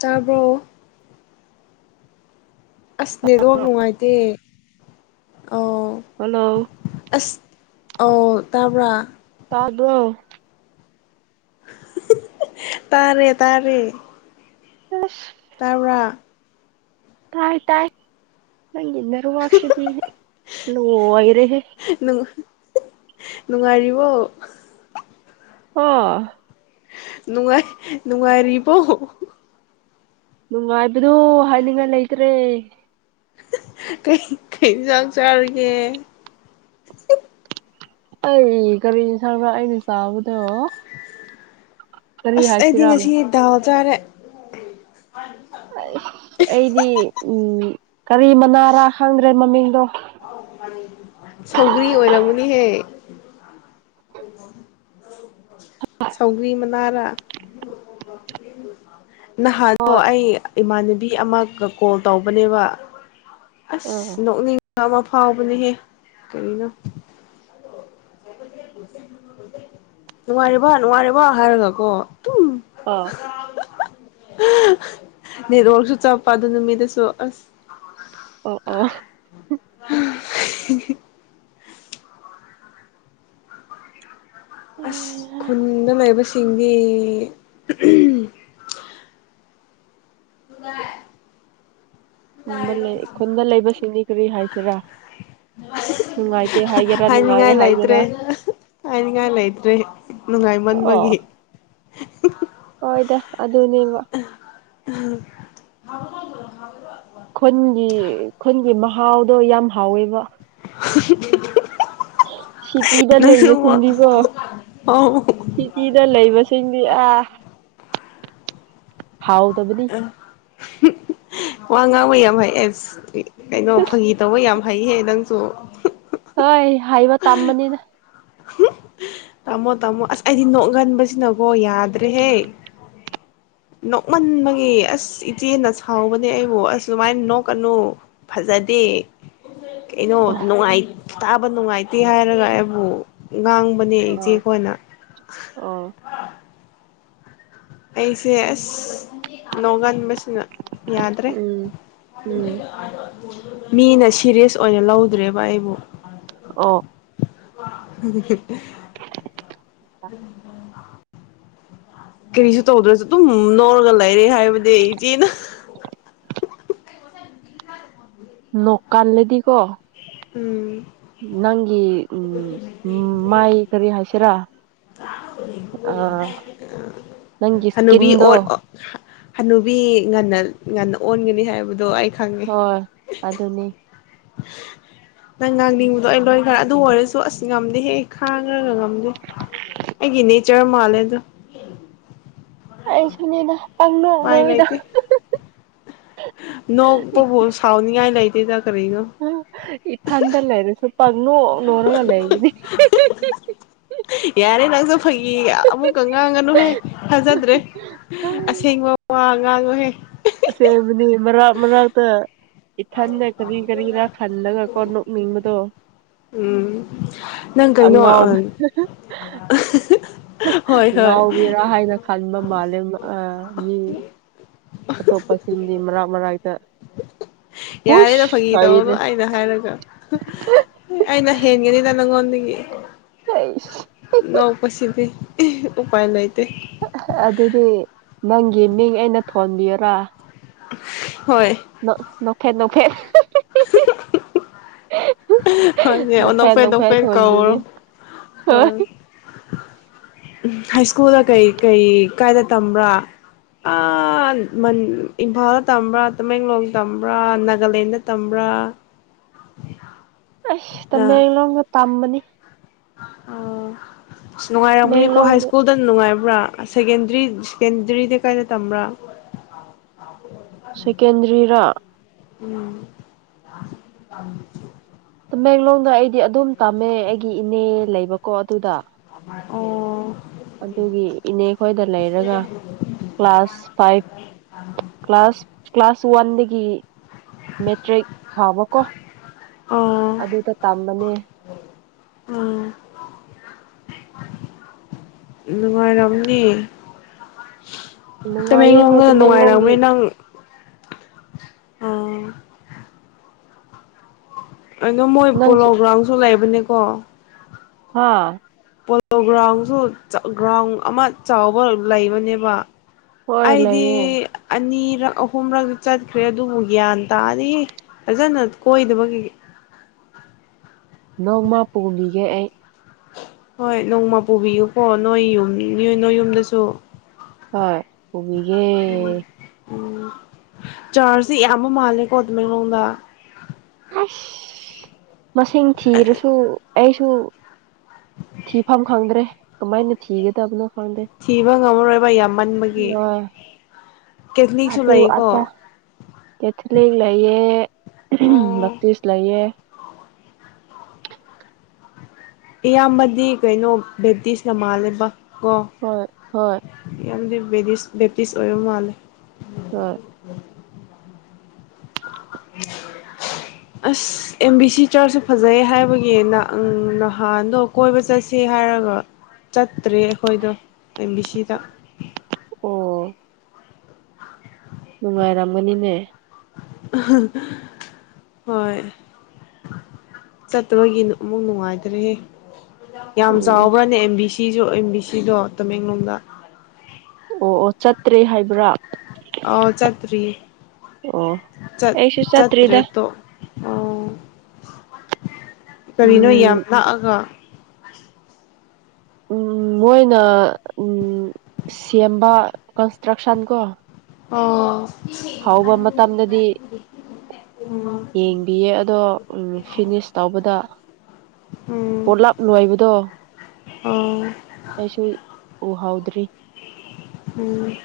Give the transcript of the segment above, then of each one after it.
ꯇꯔꯕ ꯑꯁ ꯅꯦꯋꯥꯛ ꯅꯨꯡꯉꯥꯏꯇꯦ ꯑꯥꯎ ꯍꯜꯂꯣ ꯑꯁ ꯑꯧ ꯇꯥꯕ꯭ꯔꯥ ꯇꯥꯕ꯭ꯔꯣ ꯇꯥꯔꯦ ꯇꯥꯔꯦ ꯑ ꯇꯔꯥ ꯀꯥꯏ ꯇꯥꯏ ꯅꯪꯒꯤ ꯅꯦꯋꯥꯛꯁꯤꯗꯤ ꯂꯣꯏꯔꯦꯍꯦ ꯅꯨꯡ ꯅꯨꯡꯉꯥꯏꯔꯤꯕꯣ ꯍꯥ ꯅꯨꯡꯉꯥꯏ ꯅꯨꯡꯉꯥꯏꯔꯤꯔꯤꯕꯣ ꯅꯨꯡꯉꯥꯏꯕꯗꯨ ꯍꯥꯏꯅꯤꯡꯉꯥꯏ ꯂꯩꯇ꯭ꯔꯦ ꯀꯩ ꯀꯩ ꯆꯥꯛ ꯆꯥꯔꯤꯒꯦ ꯑꯩ ꯀꯔꯤ ꯏꯟꯁꯥꯡꯂꯥ ꯑꯩꯅ ꯆꯥꯕꯗꯣ ꯀꯔꯤ ꯑꯁ ꯑꯩꯗꯤ ꯍꯥꯏꯁꯤꯔꯥ ꯉꯁꯤꯗꯥ ꯆꯔꯦ ꯑ ꯑꯩꯗꯤ ꯎꯝ ꯀꯔꯤ ꯃꯅꯥꯔꯥ ꯈꯪꯗ꯭ꯔꯦ ꯃꯃꯤꯡꯗꯣ ꯁꯧꯒ꯭ꯔꯤ ꯑꯣꯏꯔꯝꯃꯨꯅꯤꯍꯦ ꯁꯧꯒ꯭ꯔꯤ ꯃꯅꯥꯔ ꯅꯍꯥꯣ ꯑꯩ ꯏꯃꯥꯟꯅꯕꯤ ꯑꯃꯒ ꯀꯣꯜ ꯇꯧꯕꯅꯦꯕ ꯑꯁ ꯑꯥ ꯅꯣꯛꯅꯤ ꯑꯃ ꯐꯥꯎꯕꯅꯦꯍꯦ ꯀꯔꯤꯅꯣ ꯅꯨꯡꯉꯔꯤꯕ ꯅꯨꯡꯉꯔꯤꯕ ꯍꯥꯏꯔꯒꯀꯣ ꯑ ꯅꯦꯔꯣꯛꯁꯨ ꯆꯞꯄ ꯑꯗꯨ ꯅꯨ ꯃꯤꯗꯨꯁꯨ ꯑꯁ ꯑꯣ ꯑꯣ [unintelligible] ꯑꯁ ꯈꯨꯨꯅ ꯃ ꯁꯤꯡꯒꯤ ꯎ ꯟꯕ ꯂꯩ ꯈꯨꯟꯗ ꯂꯩꯕꯁꯤꯡꯗꯤ ꯀꯔꯤ ꯍꯥꯏꯁꯤꯦ ꯁꯤꯔ ꯍꯥꯏꯅꯤꯡꯉꯥꯏ ꯍꯥꯏꯒꯦꯔꯥ ꯂꯩꯇ꯭ꯔꯦ ꯍꯥꯏꯅꯤꯡꯉꯥꯏ ꯂꯩꯇ꯭ꯔꯦ ꯑꯣ ꯅꯨꯡꯉꯥꯏꯃꯟꯕꯒꯤ ꯑꯗꯅꯦꯕ ꯈꯨꯟꯒꯤ ꯈꯨꯟꯒꯤ ꯃꯍꯥꯎꯗꯣ ꯌꯥꯝ ꯍꯥꯎꯋꯦꯕ [unintelligible] ꯁꯤꯇꯤꯗ ꯅꯪꯁꯨ ꯂꯩꯕꯁꯤꯡꯗꯤꯀꯣ ꯑꯧ ꯁꯤꯇꯤꯗ ꯂꯩꯕꯁꯤꯡꯗꯤ ꯑꯥ ꯍꯥꯎ ꯇꯕꯗꯤ ꯋꯥ ꯉꯥꯡ ꯃꯩꯌꯥꯚꯥꯏ ꯑꯦꯁ ꯀꯩꯅꯣ ꯐꯥꯒꯤ ꯇꯧꯕ ꯌꯥꯝ ꯐꯩꯍꯦ ꯅꯪꯁꯨ ꯍꯣꯏ ꯍꯥꯏꯕ ꯇꯝꯕꯅꯤꯅ ꯇꯥꯃꯣ ꯇꯥꯃꯣ ꯑꯁ ꯑꯩꯗꯤ ꯅꯣꯛꯒꯟꯕꯁꯤꯅꯀꯣ ꯌꯥꯗ꯭ꯔꯦꯍꯦ ꯅꯣꯛꯃꯟꯕꯒꯤ ꯑꯁ ꯏꯆꯦꯅ ꯁꯥꯎꯕꯅꯦ ꯑꯩꯕꯨ ꯑꯁ ꯁꯨꯃꯥꯏꯅ ꯅꯣꯛꯀꯅꯨ ꯐꯖꯗꯦ ꯀꯩꯅꯣ ꯑꯣ ꯅꯨꯡꯉꯥꯏꯇꯕ ꯅꯨꯡꯉꯥꯏꯇꯦ ꯍꯥꯏꯔꯒ ꯑꯩꯕꯨ ꯉꯥꯡꯕꯅꯤ ꯑꯥ ꯑ ꯑꯩꯁꯦꯁ ꯂꯒꯥꯟ ꯌꯥꯗ꯭ꯔꯦ ꯎꯝ ꯎꯝ ꯃꯤꯅ ꯁꯤꯦꯔꯤꯌꯁ ꯑꯣꯏꯅ ꯂꯧꯗ꯭ꯔꯦꯕ ꯑꯩꯕꯨ ꯑꯣ ꯑꯗꯨ ꯑꯗꯨ ꯀꯔꯤꯁꯨ ꯇꯧꯗ꯭ꯔꯁꯨ ꯑꯗꯨꯝ ꯅꯧꯔꯒ ꯂꯩꯔꯦ ꯍꯥꯏꯕꯗꯤ ꯏꯆꯦꯅ ꯅ ꯀꯥꯟꯜꯂꯦꯗꯤ ꯀꯣ ꯎꯝ ꯅꯪꯒꯤ ꯎꯝ ꯃꯥꯏ ꯀꯔꯤ ꯍꯥꯁꯤꯔ ꯑ ꯅꯪꯒꯤ ꯍꯅꯨꯕꯤ ꯏꯁꯀꯤꯟꯣ ꯑꯣ ꯍꯅꯨꯕꯤ ꯉꯟꯅ ꯉꯟꯅ ꯑꯣꯟꯒꯅꯤ ꯍꯥꯏꯕꯗꯣ ꯑꯩ ꯈꯪꯉꯦ ꯍꯣꯏ ꯑꯗꯨ ꯑꯗꯨꯅꯤ ꯅꯪ ꯉꯥꯡꯅꯤꯡꯕꯗꯣ ꯑꯩ ꯂꯣꯏꯈꯔꯦ ꯑꯗꯨ ꯑꯣꯏꯔꯁꯨ ꯑꯁ ꯉꯝꯗꯦ ꯍꯦꯛ ꯈꯥꯡꯉ꯭ꯔꯒ ꯉꯝꯗꯦ ꯑꯩꯒꯤ ꯅꯦꯆꯔ ꯃꯥꯜꯂꯦ ꯑꯗꯣ ꯑꯩꯁꯨꯅꯤꯅ ꯄꯪꯅꯣꯛ ꯅꯣꯣꯏꯗ ꯅꯣꯡ ꯄꯕ ꯁꯥꯎꯅꯤꯌꯥꯥꯏ ꯂꯩ [unintelligible] ꯏ ꯊꯥꯟꯗ ꯂꯩꯔꯦ ꯁ ꯄꯪꯅ ꯎꯔꯉꯂ ꯏꯅꯤ ꯌꯥꯔꯦ ꯂꯥꯡꯁꯨ ꯐꯩꯒꯤ ꯑꯃꯨꯛꯀ ꯉꯥꯡꯉꯅꯨꯍꯦ ꯐꯖꯗ꯭ꯔꯦ ꯑꯁꯦꯡꯕ ꯋꯥ ꯉꯥꯡꯉꯨꯍꯦ ꯑꯁꯦꯡꯕꯅꯤ ꯃꯔꯛ ꯃꯔꯛꯇ ꯏꯊꯟꯗ ꯀꯔꯤ ꯀꯔꯤꯔꯥ ꯈꯜꯂꯒꯀꯣ ꯅꯣꯛꯅꯤꯡꯕꯗꯣ ꯎꯝ ꯅꯪ ꯀꯥꯏꯩꯅꯣ ꯎ ꯑꯉꯥꯎꯕ ꯉꯥꯎꯕꯤꯔꯥ ꯍꯥꯏꯅ ꯈꯟꯕ ꯃꯥꯜꯂꯦ ꯃꯤ ꯑꯇꯣꯞꯄꯁꯤꯡꯗꯤ ꯃꯔꯥꯛ ꯃꯔꯥꯏ ꯌꯥꯔꯦꯅ ꯐꯥꯒꯤ ꯇꯧꯔꯗꯣ ꯍꯥꯏꯅꯦ ꯑꯩꯅ ꯍꯥꯏꯔꯒ ꯑꯩꯅ ꯍꯦꯟꯒꯅꯤꯗ ꯅꯪꯉꯣꯟꯗ ꯑ ꯅꯧ ꯄꯁꯤꯗꯤ ꯎꯄꯥꯏ ꯂꯩꯇꯦ ꯑꯗꯨꯗꯤ ꯅꯪꯒꯤ ꯃꯤꯡ ꯑꯩꯅ ꯊꯣꯟꯕꯤꯔꯥ [unintelligible] ꯅꯈ ꯅ ꯍꯦ ꯅꯣꯛꯐꯦꯠ ꯍꯣꯏꯅꯦꯅꯄꯩ ꯅꯣꯛꯐꯦꯠ ꯅꯄꯩ ꯀ ꯑꯣ ꯊꯣꯟꯕꯤꯒꯦ ꯍꯣꯏ ꯍꯥꯏ ꯁ꯭ꯀꯨꯜꯗ ꯀꯩ ꯀꯩ ꯀꯥꯏꯗ ꯇꯝꯕ꯭ꯔꯥ ꯏꯝꯐꯥꯜꯗ ꯇꯝꯕ꯭ꯔꯥ ꯇꯃꯦꯡꯂꯣꯡꯗ ꯇꯝꯕ꯭ꯔꯥ ꯅꯥꯒꯥꯂꯦꯟꯗ ꯇꯝꯕ꯭ꯔꯥ ꯑꯁ ꯅꯪ ꯇꯃꯦꯡꯂ ꯇꯃꯅꯤ ꯑꯣ ꯑ ꯅꯨꯡꯉꯥꯏꯔꯝꯅꯤꯀꯣ ꯍꯥꯏ ꯇꯃꯦꯡꯂꯣꯡꯗ ꯁ꯭ꯀꯨꯜꯗꯅ ꯅꯨꯡꯉꯥꯏꯕ ꯇꯝꯕ꯭ꯔ ꯁꯦꯟꯗꯔꯤ ꯁꯦꯀꯦꯟꯗꯔꯤꯗ ꯀꯥꯏꯅ ꯇꯝꯕ꯭ꯔꯥ ꯁꯦꯀꯦꯟꯗꯔꯤꯔꯥ ꯎꯝ ꯑ ꯇꯃꯦꯡꯂꯣꯡꯗ ꯑꯩꯗꯤ ꯑꯗꯨꯝ ꯇꯝꯃꯦ ꯑꯩꯒꯤ ꯏꯅꯦ ꯂꯩꯕꯀꯣ ꯑꯗꯨꯗ ꯑꯣ ꯑꯗꯨꯒꯤ ꯏꯅꯦ ꯈꯣꯏꯗ ꯂꯩꯔꯒ ꯀ꯭ꯂꯥꯁ ꯐꯥꯏꯚ ꯀ꯭ꯂꯥꯁ ꯀ꯭ꯂꯥꯁ ꯁꯋꯥꯟꯗꯤꯗꯒꯤ ꯃꯦꯇ꯭ꯔꯤꯛ ꯐꯥꯎꯕꯀꯣ ꯑꯣ ꯑꯗꯨꯗ ꯇꯝꯕꯅꯦ꯫ ꯎꯝ ꯅꯨꯡꯉꯥꯏꯔꯝꯅꯤ꯫ ꯅꯨꯡꯉꯥꯏꯌꯦ ꯍꯣꯏ ꯇꯃꯦꯡꯂꯣꯡꯅ ꯇꯃꯦꯡꯂꯣꯡꯒꯤ ꯅꯨꯡꯉꯥꯏꯔꯝꯅꯤ ꯅꯪ ꯎꯝ꯫ ꯀꯩꯅꯣ ꯃꯣꯏ ꯄꯣꯂꯣ ꯅꯪꯁꯨ ꯒ꯭ꯔꯥꯎꯟꯖꯨ ꯂꯩ ꯑꯗꯨꯅꯤꯀꯣ꯫ ꯍꯥꯥ꯫ ꯄꯣꯂꯣ ꯒ꯭ꯔꯥꯎꯟꯖꯨ ꯒ꯭ꯔꯥꯎꯟ ꯑꯃ ꯆꯥꯎꯕ ꯂꯩꯕꯅꯦꯕ꯫ ꯍꯣꯏ ꯑꯩꯗꯤ ꯂꯩꯌꯦ ꯑꯅꯤ ꯑꯍꯨꯝꯂꯛꯇꯤ ꯆꯠꯈ꯭ꯔꯦ ꯑꯗꯨꯕꯨ ꯒ꯭ꯌꯥꯟ ꯇꯥꯗ꯭ꯔꯤ ꯐꯖꯟꯅ ꯀꯣꯏꯗꯕꯒꯤ꯫ ꯅꯣꯡꯃ ꯄꯨꯨꯕꯤꯒꯦ ꯑꯩ꯫ ꯍꯣꯏ ꯅꯣꯡꯃ ꯄꯨꯕꯤꯌꯨꯀꯣ ꯅꯣꯏ ꯌꯨꯝ ꯅꯣꯏ ꯌꯨꯝꯗꯁꯨ꯫ ꯍꯣꯏ ꯄꯨꯕꯤꯒꯦ꯫ ꯎꯝ ꯆꯥꯔꯁꯤ ꯌꯥꯝꯕ ꯃꯥꯜꯂꯦꯀꯣ ꯇꯃꯦꯡꯂꯣꯡꯗ ꯏꯁ ꯃꯁꯤꯡ ꯊꯤꯔꯁꯨ ꯑꯩꯁꯨ ꯊꯤꯐꯝ ꯈꯪꯗ꯭ꯔꯦ ꯀꯃꯥꯏꯅ ꯊꯤꯒꯗꯕꯅꯣ ꯈꯪꯗꯦ ꯊꯤꯕ ꯉꯝꯃꯔꯣꯏꯕ ꯌꯥꯝꯃꯟꯕꯒꯤ ꯑ ꯀꯦꯊꯂꯤꯛꯁꯨ ꯑꯗꯨ ꯂꯩꯀꯣ ꯑꯗꯥ ꯀꯦꯊꯂꯤꯛ ꯂꯩꯌꯦ ꯑꯣ [unintelligible] ꯂꯩꯌꯦ꯫ ꯏꯌꯥꯝꯕꯗꯤ ꯀꯩꯅꯣ ꯕꯦꯞꯇꯤꯁꯅ ꯃꯥꯜꯂꯦꯕ꯫ ꯀꯣ ꯍꯣꯏ ꯍꯣꯏ ꯌꯥꯝꯗꯤ [unintelligible] ꯕꯦꯞꯇꯤꯁ ꯑꯣꯏꯕ ꯃꯥꯜꯂꯦ [unintelligible] ꯑꯁ ꯑꯦꯝ ꯕꯤ ꯁꯤ ꯆꯔꯁꯁꯨ ꯐꯖꯩ ꯍꯥꯏꯕꯒꯤ ꯅ ꯅꯍꯥꯟꯗꯣ ꯀꯣꯏꯕ ꯆꯠꯁꯦ ꯍꯥꯏꯔꯒ ꯆꯠꯇ꯭ꯔꯦ ꯑꯩꯈꯣꯏꯗꯣ ꯑꯦꯝ ꯕꯤ ꯁꯤꯗ ꯑꯣ꯫ ꯅꯨꯡꯉꯥꯏꯔꯝꯒꯅꯤꯅꯦ ꯍꯣꯏ ꯆꯠꯇꯕꯒꯤ ꯑꯃꯨꯛ ꯅꯨꯡꯉꯥꯏꯇ꯭ꯔꯦ ꯍꯦ ꯌꯥꯝ ꯎꯝ ꯆꯥꯎꯕ꯭ꯔꯥꯅꯦ ꯑꯦꯝꯕꯤꯁꯤ ꯁꯤꯁꯨ ꯑꯦꯝꯕꯤꯁꯤꯗꯣ ꯇꯃꯦꯡꯂꯣꯡꯗ꯫ ꯑꯣ ꯑꯣ ꯆꯠꯇ꯭ꯔꯦ ꯍꯥꯏꯕ꯭ꯔꯥꯔ꯫ ꯑ ꯆꯇꯔꯤ ꯑꯣ ꯆꯠ ꯑꯩꯁꯨ ꯆꯠꯇ꯭ꯔꯦ ꯆꯠꯇ꯭ꯔꯤꯗ ꯇꯣ ꯑꯣ꯫ ꯀꯔꯤꯅꯣ ꯌꯥꯝ ꯎꯝ ꯅꯛꯑꯒ [inaudible] ꯎꯝ ꯃꯣꯏꯅ ꯎꯝ ꯁꯦꯝꯕ ꯀꯟꯁꯇ꯭ꯔꯛꯁꯟ ꯀꯣ ꯑꯣ꯫ ꯍꯥꯎꯕ ꯃꯇꯝꯗꯗꯤ ꯎꯝ ꯌꯦꯡꯕꯤꯌꯦ ꯑꯗꯣ ꯐꯤꯅꯤꯁ ꯇꯧꯕꯗ ꯎꯝ ꯄꯣꯂꯥꯞ ꯂꯅꯨꯡꯣꯏꯕꯗꯣ ꯑꯣ ꯑꯩꯁꯨ ꯎꯍꯥꯎꯗ꯭ꯔꯦ ꯐ ꯎꯝ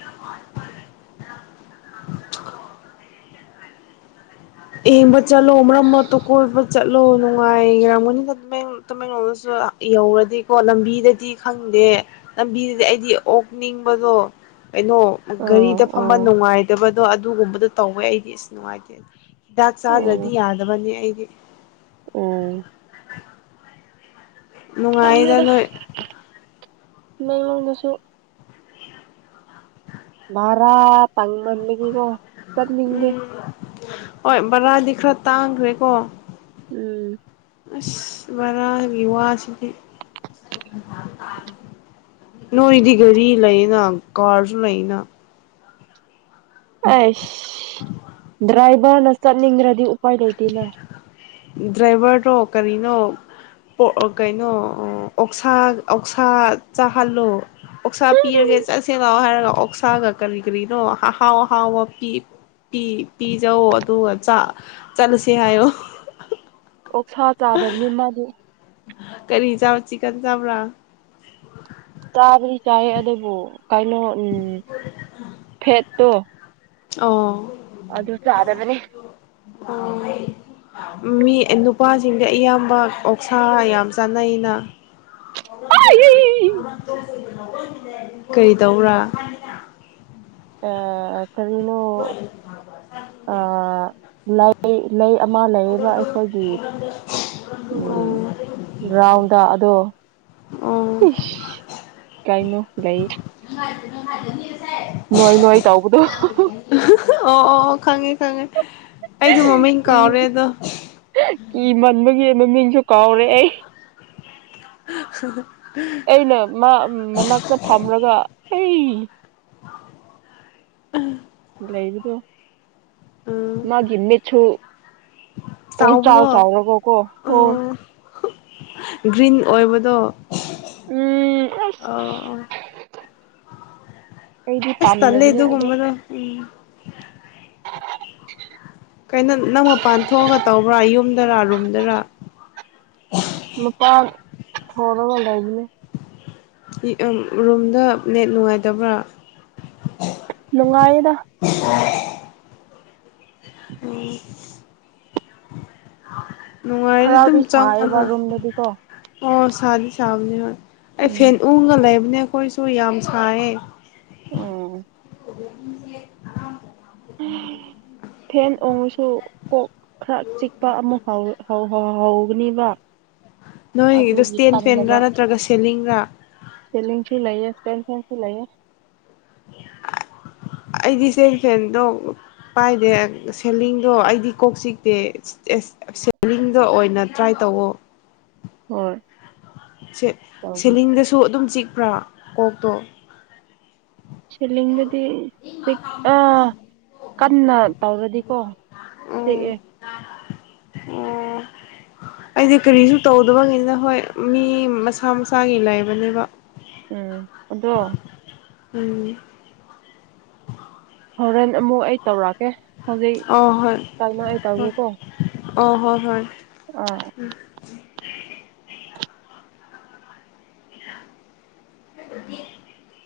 ꯏꯕ ꯆꯂꯣ ꯍꯔ ꯃꯥꯠꯇ ꯀꯣꯏ ꯆꯠꯂꯣ ꯅꯨꯡꯉꯥꯏꯔꯝꯒꯅꯤꯅ ꯇꯃꯦꯡꯂꯣꯗꯁꯨ ꯌꯧꯔꯗꯤꯀꯣ ꯂꯝꯕꯤꯗꯗꯤ ꯈꯪꯗꯦ ꯂꯝꯕꯤꯗꯗꯤ ꯑꯩꯗꯤ ꯑꯣꯛꯅꯤꯡꯕꯗꯣ ꯀꯩꯅꯣ ꯑꯣ ꯒꯥꯔꯤꯗ ꯐꯝꯕ ꯑꯣ ꯅꯨꯡꯉꯥꯏꯇꯕ ꯑꯗꯣ ꯑꯗꯨꯒꯨꯝꯕꯗꯣ ꯇꯧꯋꯦ ꯑꯩꯗꯤ ꯑꯁ ꯅꯨꯡꯉꯥꯏꯇꯦ ꯍꯤꯗꯥꯛ ꯑꯣ ꯆꯥꯗ꯭ꯔꯗꯤ ꯌꯥꯗꯕꯅꯤ ꯑꯩ ꯌꯦ ꯎꯝ ꯃꯅꯨꯡꯉꯥꯏꯗꯅ ꯃꯦꯡꯂꯗꯨꯁꯨ ꯃꯔꯔꯥ ꯎꯝ ꯍꯣꯏ ꯔꯗꯤ ꯈꯔ ꯇꯥꯡꯈ꯭ꯔꯦꯀꯣ ꯎꯝ ꯑꯁ ꯚꯔꯥꯒꯤ ꯋꯥꯁꯤꯗꯤ ꯅꯣꯏꯗꯤ ꯒꯥꯔꯤ ꯂꯩꯅ ꯀꯥꯔꯁꯨ ꯂꯩꯅ ꯑ ꯗ꯭ꯔꯥꯏ ꯕꯅꯁ ꯅꯤꯡ꯭ꯔꯗꯤ ꯗ꯭ꯔꯥꯏꯕꯔ ꯇ ꯀꯔꯤ ꯀꯩꯅꯣ ꯀꯩꯅꯣ ꯑꯣꯛꯁꯥ ꯑꯣꯛꯁꯥ ꯆꯥꯍꯜꯂꯣ ꯑꯣꯛꯁꯥ ꯄꯤꯔꯒꯦ ꯆꯠꯁꯦꯂꯑꯣ ꯍꯥꯏꯔꯒ ꯑꯣꯛꯁꯥꯒ ꯀꯔꯤ ꯀꯔꯤꯅꯣ ꯑꯍꯥꯎ ꯑꯍꯥꯎꯕ ꯄꯤꯖꯧ ꯑꯗꯨꯒ ꯆꯠꯂ ꯁꯤ ꯑꯣ ꯑꯣꯛꯁꯥ ꯆꯥꯗꯕꯅꯤ ꯃꯥꯗꯤ ꯀꯔꯤ ꯆꯥꯕ ꯆꯤꯀꯟ ꯆꯕ꯭ꯔꯥ ꯇꯕ ꯆꯥꯏ ꯑꯗꯨꯕꯨ ꯀꯥꯏꯅꯣ ꯎꯝ ꯐꯦꯠ ꯠꯇꯣ ꯑꯣ ꯑꯗꯨ ꯆꯔꯗꯅꯤ ꯑꯣ ꯃꯤ ꯅꯨꯄꯥꯁꯤꯡꯗ ꯑꯌꯥꯝꯕ ꯑꯣꯛꯁꯥ ꯌꯥꯝ ꯆꯥꯅꯩꯅ ꯀꯩꯗꯧꯕꯔ ꯑ ꯀꯔꯤꯅꯣ ꯂꯩ ꯂꯩ ꯑꯃ ꯂꯩꯌꯦꯕ ꯑꯩꯈꯣꯏꯒꯤ ꯑꯣ ꯎ ꯒ꯭ꯔꯥꯎꯟꯗ ꯑꯗꯣ ꯑꯣ ꯑꯣ ꯀꯩꯅꯣ ꯂꯩ ꯅꯨꯡꯉꯥꯏꯥꯏ ꯅꯣꯏ ꯅꯣꯏ ꯇꯥꯎꯕꯨꯗ ꯑꯣ ꯑꯣ ꯑꯣ ꯈꯪꯉꯦ ꯈꯪꯉꯦ ꯑꯩꯗꯣ ꯃꯃꯡ ꯀꯥꯎꯔꯦ ꯑꯗꯣ ꯀꯤ ꯃꯟꯕꯒꯤ ꯑꯗꯨꯃꯤꯡꯁꯨ ꯀꯥꯎꯔꯦ ꯑꯩ ꯍ ꯑꯩꯅ ꯃꯥ ꯃꯅꯥꯛꯇ ꯐꯝꯔꯒ ꯑꯩ ꯎꯝ ꯂꯩꯕꯗꯣ ꯎꯝ ꯃꯥꯒꯤ ꯃꯦꯊꯨ ꯄꯣ ꯆꯥꯎ ꯆꯥꯎꯕꯗꯣ ꯆꯥꯎꯔꯒꯣ ꯀꯣ ꯍ ꯑꯥ ꯒ꯭ꯔꯤꯟ ꯑꯣꯏꯕꯗꯣ ꯎꯝ ꯑꯁ ꯑꯣ ꯑꯩꯗꯤ ꯑꯁ ꯇꯂꯦ ꯄꯥꯝꯗꯕꯅꯦ ꯑꯗꯨꯣ ꯑꯗꯣ ꯀꯗ ꯎ [unintelligible] ꯀꯩꯅꯣ ꯅꯪ ꯃꯄꯥꯟ ꯊꯣꯛꯑꯒ ꯇꯧꯕ꯭ꯔꯥ ꯌꯨꯝꯗꯔ ꯔꯨꯝꯗꯔ ꯃꯄꯥꯥꯟ ꯍꯔ ꯋꯥꯗ ꯏꯒꯤꯅꯦ ꯔꯨꯝꯗ ꯅꯠ ꯅꯨꯡꯉꯥꯏꯇꯕ꯭ꯔꯥ ꯅꯨꯡꯉꯥꯏꯗ ꯎ ꯈꯔ ꯑꯗꯨꯝ ꯑꯗꯨ ꯁꯥꯏꯌꯦꯕ ꯆꯪꯉꯣꯅ ꯔꯨꯝꯗꯗꯤꯀꯣ ꯑꯣ ꯁꯗ ꯁꯕꯗꯤ ꯍ ꯑꯩ ꯎꯝ ꯐꯦꯟ ꯎ ꯉ ꯂꯩ ꯏꯅꯦ ꯑꯩꯈꯣꯏꯁꯨ ꯌꯥꯝ ꯁꯥꯏꯌꯦꯦ ꯎꯝ ꯦ ꯐꯦꯟ ꯑꯣꯡꯉꯨꯁꯨ ꯀꯣꯛ ꯈꯔ ꯆꯤꯛꯄ ꯑꯃ ꯐꯥꯎꯋꯤ ꯍ ꯍꯣ ꯍꯒꯅꯤꯕ ꯅꯣꯏꯗ ꯏꯁꯇꯦꯟ ꯐꯦꯟꯒꯥ ꯅꯠꯇ꯭ꯔꯒ ꯁꯦꯂꯤꯡꯒꯥ ꯄꯦꯟ ꯐꯦꯟꯁꯤ ꯂꯩ ꯑꯩꯗꯤ ꯆꯦꯟ ꯐꯦꯟꯗꯣ ꯄꯥꯏꯗꯦ ꯁꯦꯂꯤꯡꯗꯣ ꯑꯩꯗꯤ ꯀꯣꯛ ꯆꯤꯛꯇꯦ ꯁꯦꯂꯤꯡꯗꯣ ꯑꯣꯏꯅ ꯇ꯭ꯔꯥꯏ ꯇꯧꯋꯣ ꯍ ꯁ ꯁꯦꯂꯤꯡꯗꯁꯨ ꯑꯗꯨꯝ ꯆꯤꯛ ꯄꯨ꯭ꯔꯣ ꯑꯣꯛꯗꯣ ꯁꯤꯂꯤꯒ ꯑꯥ ꯀꯟꯅ ꯇꯧꯔꯗꯤꯀꯣ ꯎꯝ ꯆꯦꯛꯑꯦ ꯑꯣ ꯑꯩꯗꯤ ꯀꯔꯤꯁꯨ ꯇꯧꯗꯕꯅꯤꯅ ꯍꯣꯏ ꯃꯤ ꯃꯁꯥ ꯃꯁꯥꯒꯤ ꯂꯩꯕꯅꯦꯕ ꯎꯝ ꯑꯗꯣ ꯎꯝꯅꯦ ꯍꯣꯔꯦꯟ ꯑꯃꯨꯛ ꯑꯩ ꯇꯧꯔꯛꯑꯀꯦ ꯑ ꯍꯣꯏ ꯑ ꯍꯣꯏ ꯍꯣꯏ ꯑꯥ ꯎ [unintelligible] [unintelligible]